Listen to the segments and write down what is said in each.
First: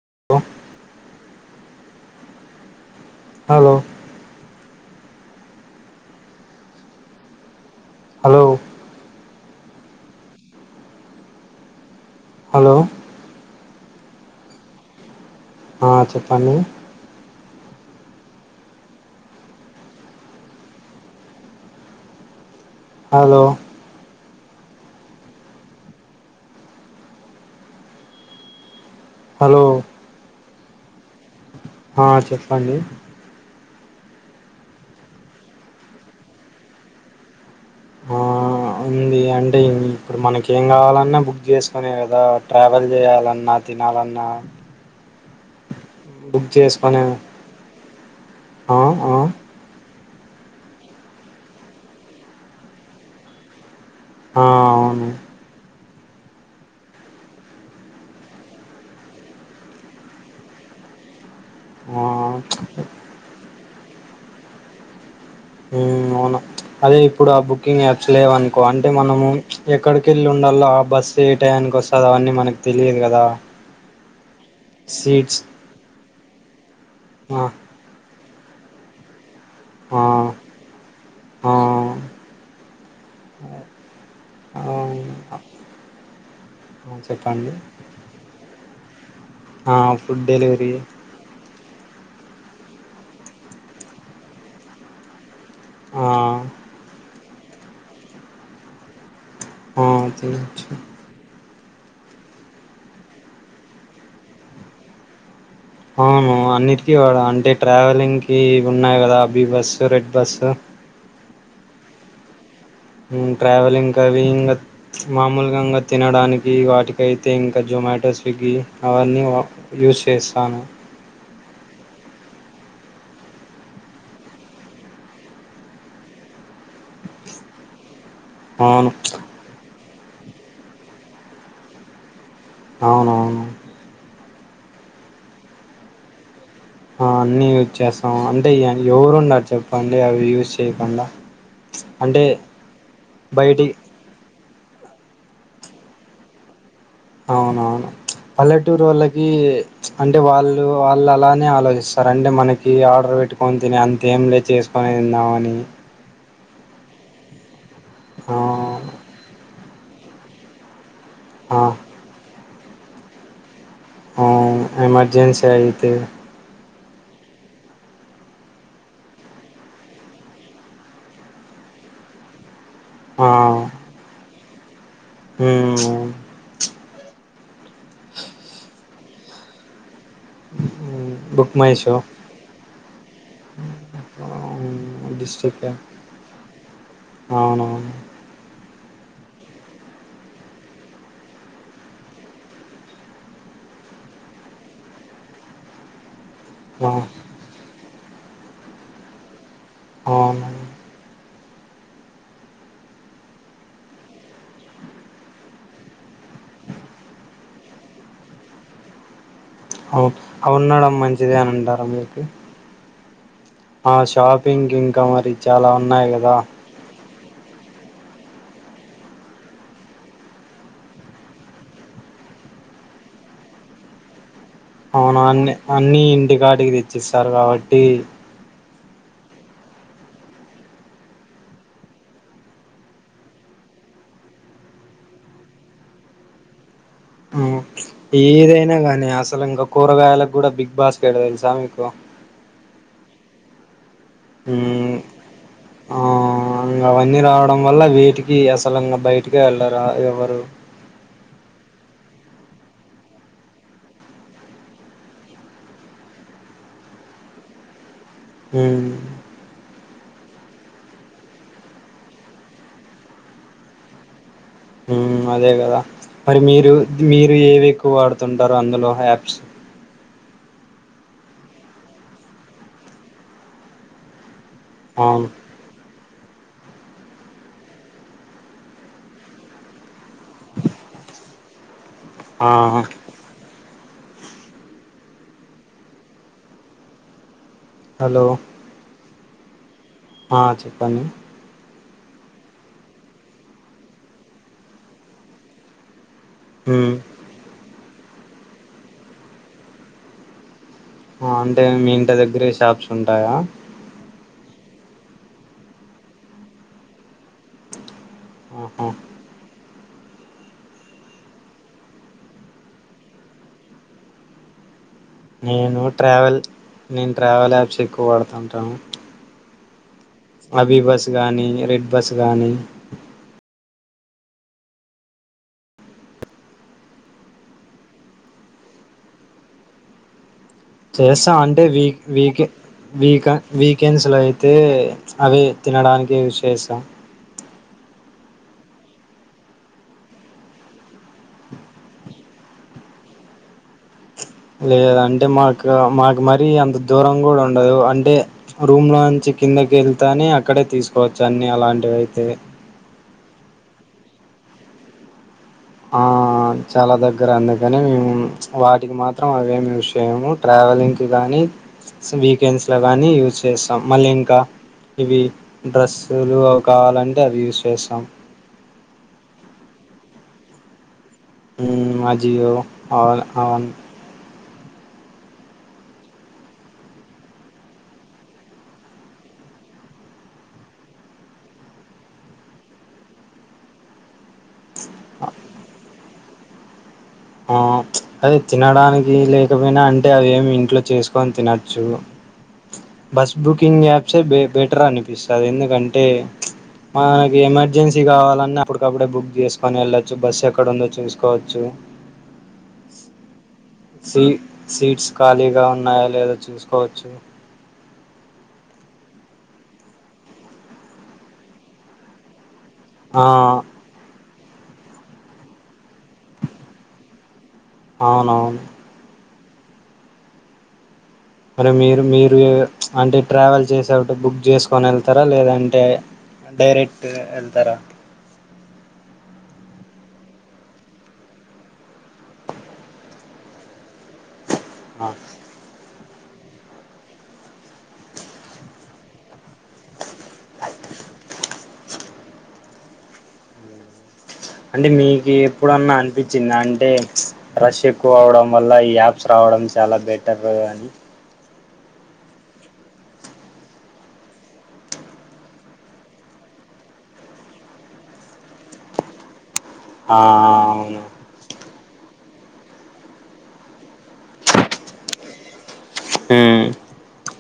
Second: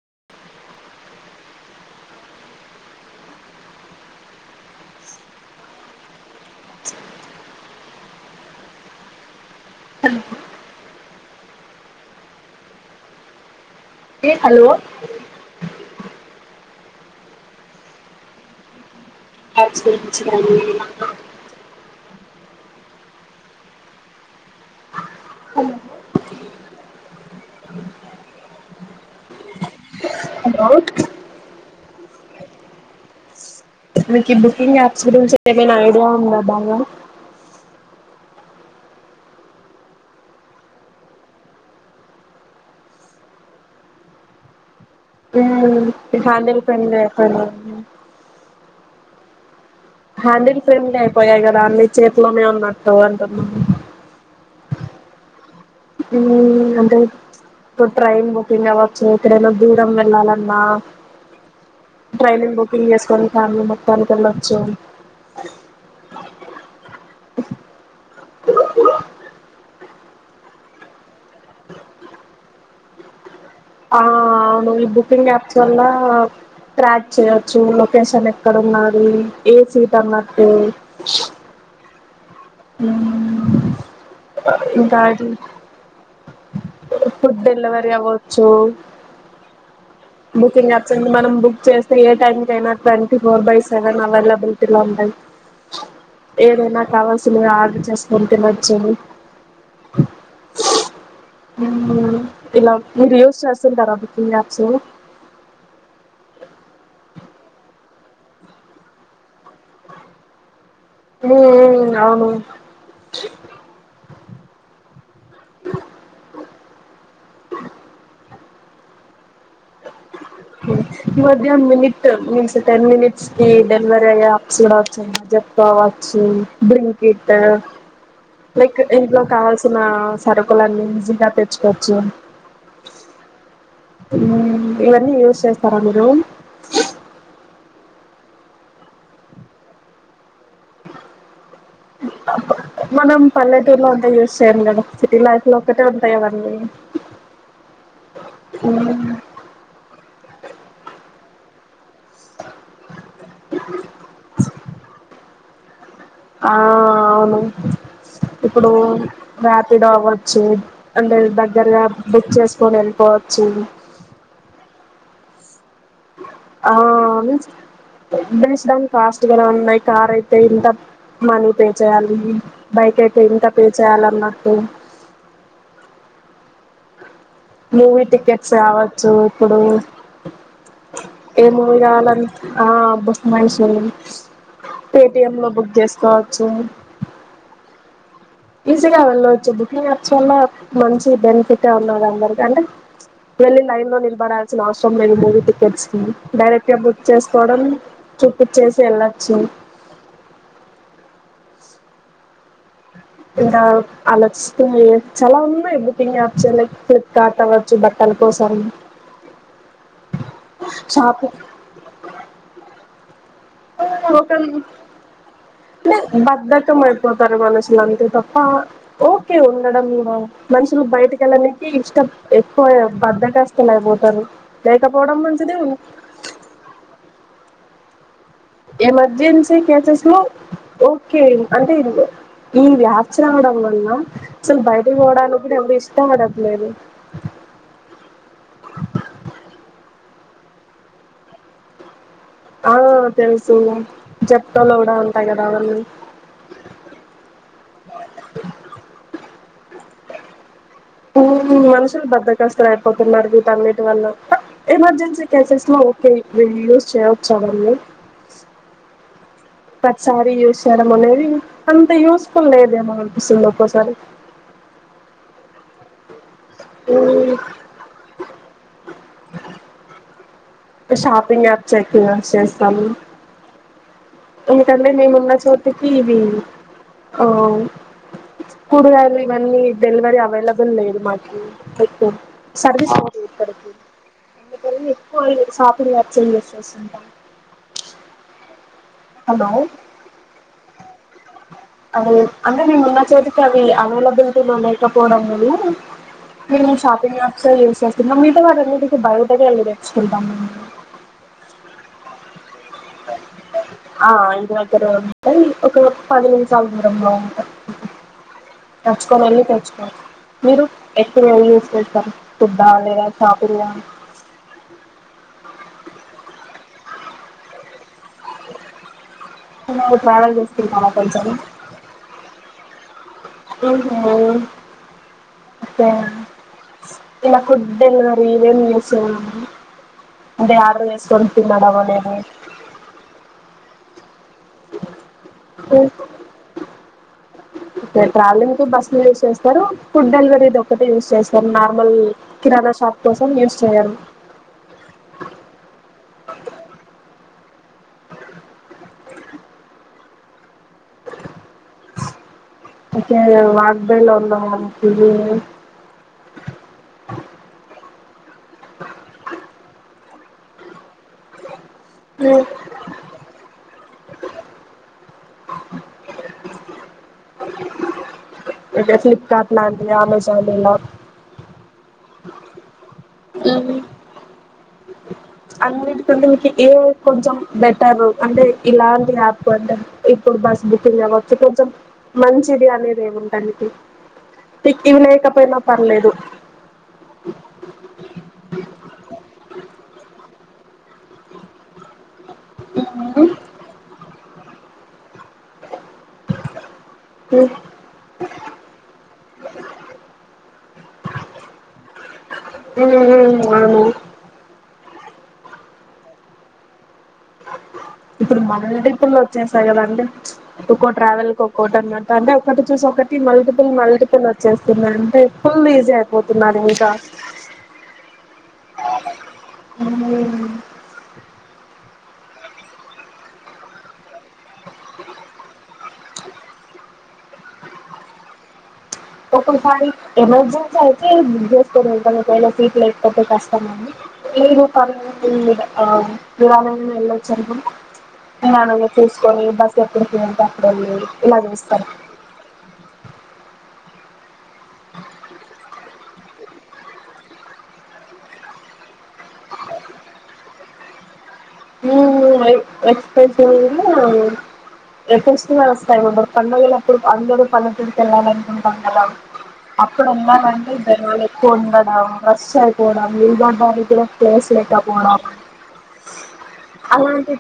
[inaudible] Hello hello hello hello ఏ hello ఆ చెప్పండి [unintelligible] హలో హలో హలో ఆ చెప్పండి మీకు ఈ బుకింగ్ యాప్స్ గురించి ఏవైనా ఐడియా ఉంద బాగా ఏ అంటే ఇప్పుడు మనకి ఏం గావాలన్నా బుక్ చేసుకునే గదా, ట్రావెల్ జేయాలన్నా, తినాలన్నా. [unintelligible] మీ బుక్ ఫ్యామిలీ ఫ్రెండ్ చేసుకునే [unintelligible] ఆ ఆ హ్యాండిల్ ఫ్రెండ్లీ అయిపోయాయి గదా, అన్ని చేత్లోనే ఉన్నట్టు అంటున్నా. ఆ అవును ఊమ్ అంటే ఇప్పుడు ట్రైన్ బుకింగ్ అవ్వచ్చు, ఎక్కడైనా దూరం వెళ్ళాలన్నా, ఆ ట్రైనింగ్ బుకింగ్ చేసుకోని ఫ్యామిలీ మొత్తానికి వెళ్ళొచ్చు. ఉమ్ అవును అదే ఇప్పుడు ఆ బుకింగ్ యాప్స్ లేవనుకో, అంటే మనము ఎక్కడి. కెళ్ళ్ ఉండాల్లా బస్సు ఏ టయానికి వస్తదా, అవన్నీ మనకు తెలియదు గదా. ఆ లోంలి బుకింగ్ యాప్స్ వల్లా ట్రాక్ ఆ చేయొచ్చు లొ కేషన్ ఎక్కడ ఉన్నాదీ, ఏ సీట్ అన్నట్టూ. ఆ ఆ ఊమ్ ఇంకా అది ఆ, ఆ ఇప్పుడు చెప్పండి డెలివరి అవ్వొచ్చు ఆ ఫుడ్ డెలివరీ బుకింగ్ ఆప్స్ ఇంగ మనం బుక్ చేస్ ఏ టైం కైనా ట్వంటీ ఫోర్ బై సెవెన్ అవైలబిలిటీలో ఉంటాయి. ఆ ఏదైనా కావల్స్ సులే ఆర్డర్ చేసుకుంటే వచ్చేవి ఆ తీచ్చు హూమ్, ఇలా వీడియోస్ చేస్తుంటారా బుకింగ్ యాప్స్ అవును, అన్నిటికీ వాడు అంటే ట్రావెలింగ్ కీ ఉన్నాయి గదా అభి బస్సు, రెడ్ బస్సు. ఊ ఉ అవును ఊ ట్రావెలింగ్క్ అవీ [unintelligible] మామూలుగాంగా తినడానికి వాటికైతే ఇంకా జొమాటో, స్విగ్గీ. అవన్నీ వ యూస్ చేస్సాను ధ్య మినిట్ట్ మీన్స్ టెన్ మినిట్స్ కి డెలివరీ అయ్యే యాప్స్ గూడా ఒచ్చాయ్. ఈ మధ్య [unintelligible] బ్లింకిట్, లైక్ అవును ఇంట్లో కావాల్సినా సరుకులన్నీ ఈజీగా తెచ్చుకోవచ్చు. అవునవును ఊమ్ ఇవన్నీ యూస్ చేస్తారా మీరు యూ చేస్తాం అంటే య ఎవరు ఉన్నారు చెప్పండి అవి యూజ్ చేయకుండా. అంటే మనం బయటి పల్లెటూరులో ఒంట ఏస్ [unintelligible] గదా సిటీ లైఫ్ లో ఒక్కటే ఉంటాయ్ అవన్నీ అవునవును పల్లెటూరు వాళ్ళకి, అంటే వాళ్ళు వాళ్ళు అలానే ఆలోచి సరే అంటే మనకి ఆర్డర్ పెట్టుకొని తిని అంతేం లేదు చేసుకునే తిందామని ఆ అవును ఆ ఇప్పుడు రాయాపిడో అవచ్చు అంటే ఆ దగ్గరగా బుక్ చేసుకొని వెళ్ళిపోవచ్చు. ఆ ఎమర్జెన్సీ అయి ఆ మీన్స్ బేస్డ్ ఆన్ కాస్ట్ గుడ ఉన్నయ్, కార్ అయితే ఇంత మనీ పే చేయాలి, బైక్ అయితే ఇంకా పే చేయాలన్నటు ఉమ్ మూవీ టికెట్స్ కావచ్చు ఇప్పుడు ఏ బుక్ మై మూవి షో కావాలన్ ఆ పుస్ మైషో పీస్ హ్మ్. పేటిఎమ్ లో డిస్ట్రిక్ట్ బుక్ చేసుకోవచ్చు. అవునవును ఈజీగా వెళ్ళవచ్చు బుకింగ్ అప్స్ వల్ల మంచి బెనిఫిట్ ఉన్నది అందరికి అంటే, వెళ్లి లైన్ లో నిలబడాల్సిన అవసరం లేదు మూవీ టికెట్స్ కి డైరెక్ట్ గా ఆ! బుక్ చేసుకోవడం చూప్పుచ్చేసి ఎళ్ళచ్చు. అవును ఇంకా ఆలోచిస్తున్న ఇగ చాలా ఉన్నయ్ బుకింగ్ యాప్స్ లైక్ ఫ్లిప్కార్ట్ అవ్వచ్చు బట్టల కోసం. ఆ ఉండడం మంచిదే అని ఉంటారా మీకు ఆ ఏ రోకలి, షాపింగ్ ఇంకా మరి చాలా టె ఉన్నాయి ఒక కదా బద్ధకం అయిపోతారు మనసు అసలు అంతే తప్ప ఓకే ఉండడం గుడ మనుషులు బయటకెళ్ళనికి ఇష్టం ఎక్కువ బద్దకస్తలు అయిపోతారు. లేకపోవడం అవును అన్ని మంచిది అన్ని ఇంటి కాడికి తెచ్చేస్ తరు కాబట్టి ఎమర్జెన్సీ కేసెస్ లో ఓకే అంటే ఇది అచ్చి రావడం వల్ల, అసలు బయటికి పోవడానికి గుడ ఎవరు ఇష్టపడట్లేదు. ఏదైనా గానీ అసలు ఇంకా కూరగాయలకు కూడా బిగ్ బాస్కెట్ తెలుసా మీకు? ఆ తెలుసు జప్తాలు మ్మ్ కూడా ఉంటాయి కదా అవన్నీ ఆ ఇంగ వన్నీ రా డం వల్ల వీటికి అసలంగా బయట ఇంటికే ఎళ్ళరా ఎవరు? ఉమ్ మనుషులు బద్దకస్తలు అయిపోతున్నారు వీటన్నిటి వల్ల, ఎమర్జెన్సీ కేసెస్ లో ఓకే యూజ్ చేయవచ్చవన్నీ. ఉమ్ ప్రతిసారి యూస్ చేయడం అనేది అంత యూస్ ఫుల్ లేదేమో అనిపిస్తుంది ఒక్కోసారి. హ్మ్ అదే గదా మరి మీరు మీరు ఏవి ఎక్కువ వాడుతుంటారు అందులో యాప్ స్ ఇ షాపింగ్ యాప్స్ ఎక్కువ చేస్తాము ఎందుకంటే అవును నేనున్న చోటి ఇవి ఆ కూరగాయలు ఇవన్నీ డెలివరీ అవైలబుల్ లేదు మాకి. ఆ సర్వీస్ రాదు ఇక్కడికి. అందుకని ఎక్కువ అవి సాపిడి వచ్చింది [unintelligible] హలో. హలో. ఆహ్ చెప్పండి. అది అంటే నేను ఉన్న చోటుకి అవి అవైలబిలిటీ లో లేకపోవడం వలను. నేను మ్మ్ షాపింగ్ అట్ సైడ్ చేసేస్తా. ఇంకా మిగతా వాటికి అన్నిటికీ భయపడి వెళ్లి తెచ్చుకుంటాం. అంటే మీ ఇంటి దగ్గరే షాప్స్ ఉంటాయ. ఆహ్ ఇంటి దగ్గరే ఉంటాయి. ఒకవేళ పది నిమ్ చాలా దూరంలో ఉంటాయి. ఆహా నచ్చుకొని వెళ్లి తెచ్చు. మీరు ఎక్కవ యూస్ కి వెళ్తారు. ఫుడ్డా లేదా షాపింగా. నేను ట్రావెల్. నేను ట్రావెల్ ఆప్స్ కు. ఎక్కువ వాడుతుంటాము. ఉనోత్. అభి బస్ గానీ రెడ్ బస్ గానీ. ఆహ్ [unintelligible] ఇలా ఫుడ్ డెలివరి [unintelligible] చేస్తా అంటే వీక్ వీకే వీకా. వీకెండ్స్లో అయితే. అదే తినడానికి ఓకే యూజు చేస్తాం. ట్రావెలింగ్ కి బస్సులు యూజ్ చేస్తార. ఫుడ్ డెలివరీది ఒక్కటే యూజ్ చేస్తార. నార్మల్ కిరాణా షాప్ కోసం యూజ్ చేయరు. లేదా అంటే మాకు మాకు మరీ అంత దూరం కూడా ఉండదు. అంటే ఆహ్ రూమ్ లో నుంచి కిందకి వెళ్తానే అక్కడే తీసుకోవచ్చు. అన్ని అలాంటివి అయితే. [unintelligible] వాగ్దేలున్నాం కిది. ఆహ్ చాలా దగ్గర అందుకని మేము. ఉమ్. వాటికి మాత్రం అవేమి విష్. ఏమౌ ట్రావెలింగ్. గానీ వీకెండ్స్ లోగానీ యూజ్ చేస్త్. స్తాం మళ్ళీ ఇంకా ఇవి డ్రస్సులు అవి కావాలంటే అవి యూస్ చేస్తాం. ఓకే ఫ్లిప్కార్ట్ లాంటి అమెజాన్ లా. ఉమ్ మా జియో. అవును అవును. అన్నిటికంటే మీకు ఏ కొంచెం బెటర్ అంటే ఇలాంటి యాప్ అంటే ఇప్పుడు బస్ బుకింగ్ అవచ్చు కొంచెం మంచిది అనేది ఏమింటానికి. [unintelligible] లేకపోయినా పర్లేదు. ఆహ్ ప్చ్ అది తినడానికి లేకపోయినా అంటే అవి ఏమి ఇంట్లో చేసుకొని తినచ్చు. బస్ బుకింగ్ యాప్సే బెటరని పిస్తది ఎందుకంటే మనకి ఎమర్జెన్సీ కావాలన్నా అప్పడికప్పుడే బుక్ చేసుకొని యెళ్ళొచ్చు బస్ ఎక్కడుందో చూసుకోవొచ్చు అవును సీ సీట్స్ ఖాళీగా ఉన్నాయా లేదో చూసుకోవొచ్చు ఇప్పుడు మనీ రిటర్న్ వచ్చేస్తాయి కదండి ఒక్కో ట్రావెల్కి ఒక్కోటి అనమాట ఒకటి చూసి ఒకటి ఆ మల్టిపుల్ మల్టిపుల్ చేతున్నరు అంటే ఎపుడూ ఈజీ అయిపోతున్నారు ఇంకా అవునవును హ్మ్ మరి మీరు మీరు అంటే ట్రావెల్ చేసేటపుడు బుక్ చేసుకొని యెళ్తారా లేదంటే డైరెక్ట్ యెళ్తారా ఒకోసారి ఎమర్జెన్సీ అయితే బుక్ చేసుకోని యెళ్తాను ఒకవేళ సీట్లు లేకపోతే కష్టం అని ఆ [unintelligible] ఇవాళన యెళ్ళొచ్చు అనుకుంటే వాళ్ళని తీసుకొని బస్ ఎక్కడికి ఉంటే అక్కడెళ్ళి ఇలా చేస్తరు అంటే మీకు ఎప్పుడన్నా అనిపిచిందా అంటే రష్ ఎక్కువ అవడం వల్ల ఈ యాప్ రావడం చాలా బెటరూ అని ఎస్పెషల్లగా ఈ ఫెస్టివల్స్ పండుగళ్ళప్పుడు అందరూ పల్లెటూరు కెళ్ళాలనుకుంటాం కదా ఆ అప్పుడుందాం అంటే అవును ఇంతరోజులు ఎక్కువ ఉం వర్షాలు పడ్డం నిలబడటానికి కూడా ప్లేస్ లేకా పోడం అవునంటె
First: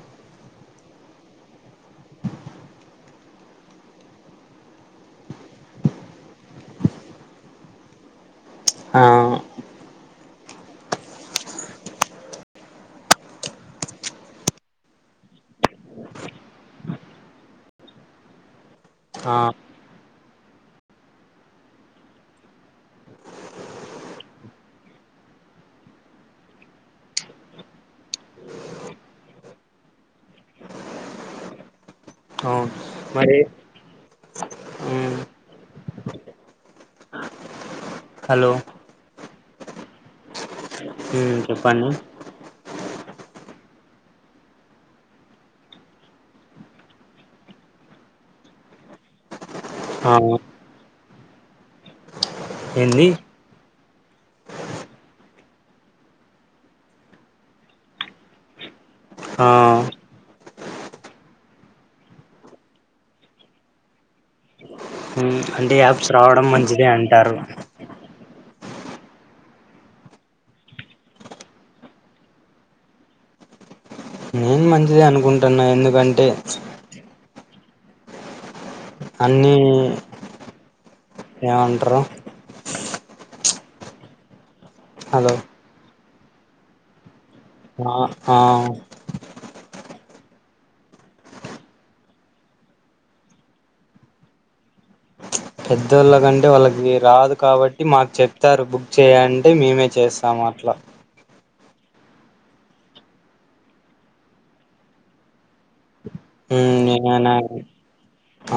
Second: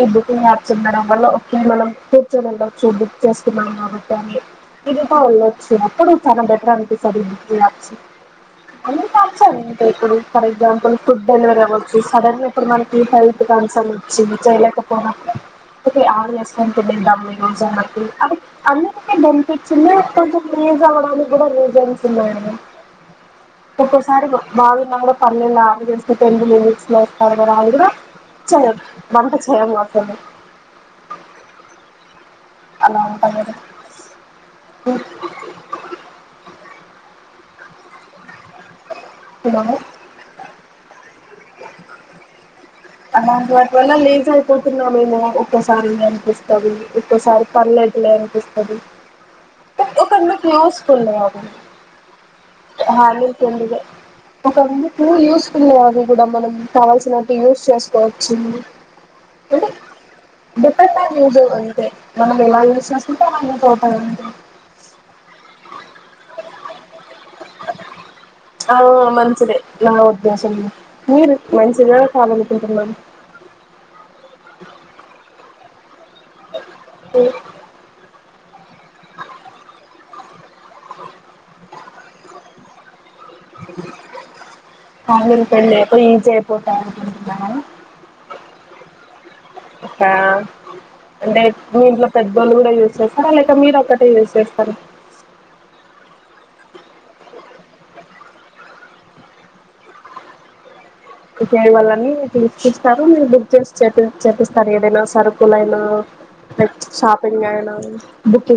ఈ బుకింగ్ యాప్స్ ఉండడం వల్ల మనం కూర్చొని యెళ్ళొచ్చు బుక్ చేసుకున్నాం కాబట్టి అని ఈసీ గా యెళ్ళొచ్చు అప్పుడు చాలా బెటర్ అనిపిస్తది ఈ బుకింగ్ యాప్స్ ఆ [unintelligible] ఇప్పుడు ఫర్ ఎగ్జామ్పల్ ఫుడ్ డెలివరీ అవ్వచ్చు సడెన్గా ఇప్పుడు మనకి హెల్త్ మీకు అలసట వచ్చి చేయలేకపోయినపుడు [unintelligible] అందుకు మేమ్ ఆ కనిపించిందా కనిపి అవడానికి కూడా రీజన్స్ ఉన్నాయా ఒకోసారి ఒక బావి మంగడ పల్లిలా అవి జస్ట్ టెన్ మినిట్స్ లో [unintelligible] ఛ వంట చేయమాకండి అవును అలా ఉంటాం మరి కదా హ్మ్ హలో హలో మ్మ్ చెప్పండి మనం లేజీ అయిపోతున్నామేమో ఒక్కోసారి అనిపిస్తది ఒక్కోసారి పర్లేదులే అనిపిస్తది ఆ ఒకన క్లోజ్ [unintelligible] అ [unintelligible] ఏంది ఫ్రెండ్ దే ప లోది [unintelligible] కూడా మనం కావాల్సినట్టు యూస్ చేసుకోవచ్చు హ డిఫెట్ న ఎ యూస్ంట తోటం ఉదు [unintelligible] ఉ అంటే యాప్స్ రావడం మంచిదే అంటారు ఆ మంచిదే నా ఉద్దేశం మీరు మంచిదా కాదనుకుంటున్నార నేను మంచిదే అనుకుంటున్నా న్న ఎందుకంటే అ అన్ని ఏమంటరు హలో ఆల్రెడీ పెళ్లి అయిపోయి చేేరిపోతాననుకుంటున్నాను ఆ ఆ అంటే మీ ఇంట్లో పెద్దోళ్లు కూడా యూజ్ చేస్తారా లేక మీరు ఒక్కటే యూస్ చేస్తారా పెద్దోళ్ళ కంటే వాళ్ళకి రాదు కాబట్టి మాకు చెప్తారు బుక్ చేయాలంటే మేమే చేస్తాము అట్లా డ్రైవర్లని పిలిపిస్తారు మీరు బుక్ చేసి చేపి చేపిస్తారు ఏదైనా సరుకులైనా ఉమ్ ఏమైనా షాపింగ్ అయినా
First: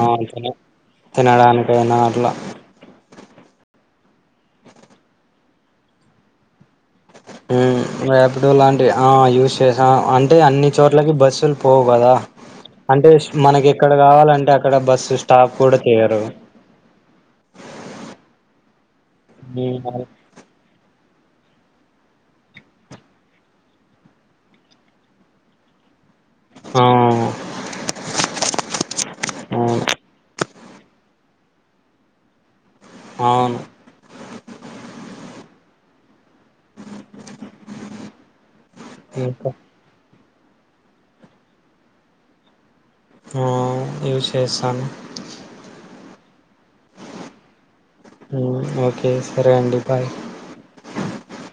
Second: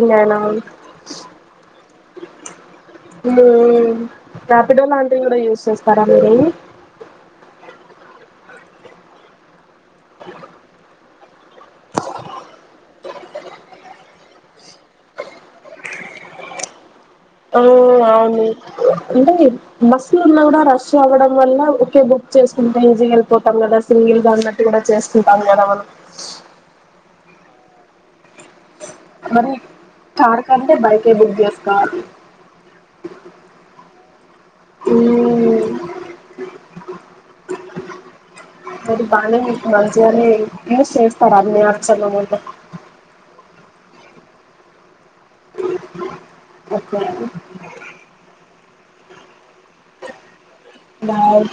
ఆ అయినా తిన తినడానికైనా అట్లా ము [unintelligible] ఉ రాపిడో లాంటివి కూడా యూస్ చేస్తారా మీరు ఉ రాపిడో లాంటివి ఆ యూస్ చేసాం అంటే అన్ని చోట్లకి బస్సులు పోవు కదా అంటే మనకి ఎక్కడ కావాలంటే అక్కడ బస్సు స్టాప్ కూడా కేరు ఆ అవును అంటే ఉమ్ బస్సులు ఉన్నా కూడా రష్ లొ కూడా అందువల్ల ఒక బుక్ చేసుకుంటే ఈజీగా వెళ్ళిపోతాం కదా సింగిల్ గా ఉన్నట్టు కూడా చేసుకుంటాం కదా మనం ఆ మరి అవును కార్ కంటే బైకే బుక్ చేసుకోవాలి అవును అ తది పాల ఇంకా మ జ అర [unintelligible] యూస్ చేస్తారా [unintelligible] అ అర్చలంట ఆ యూస్ చేస్తాను ఓకే ఓకే సరే అండి బాయ్ బాయ్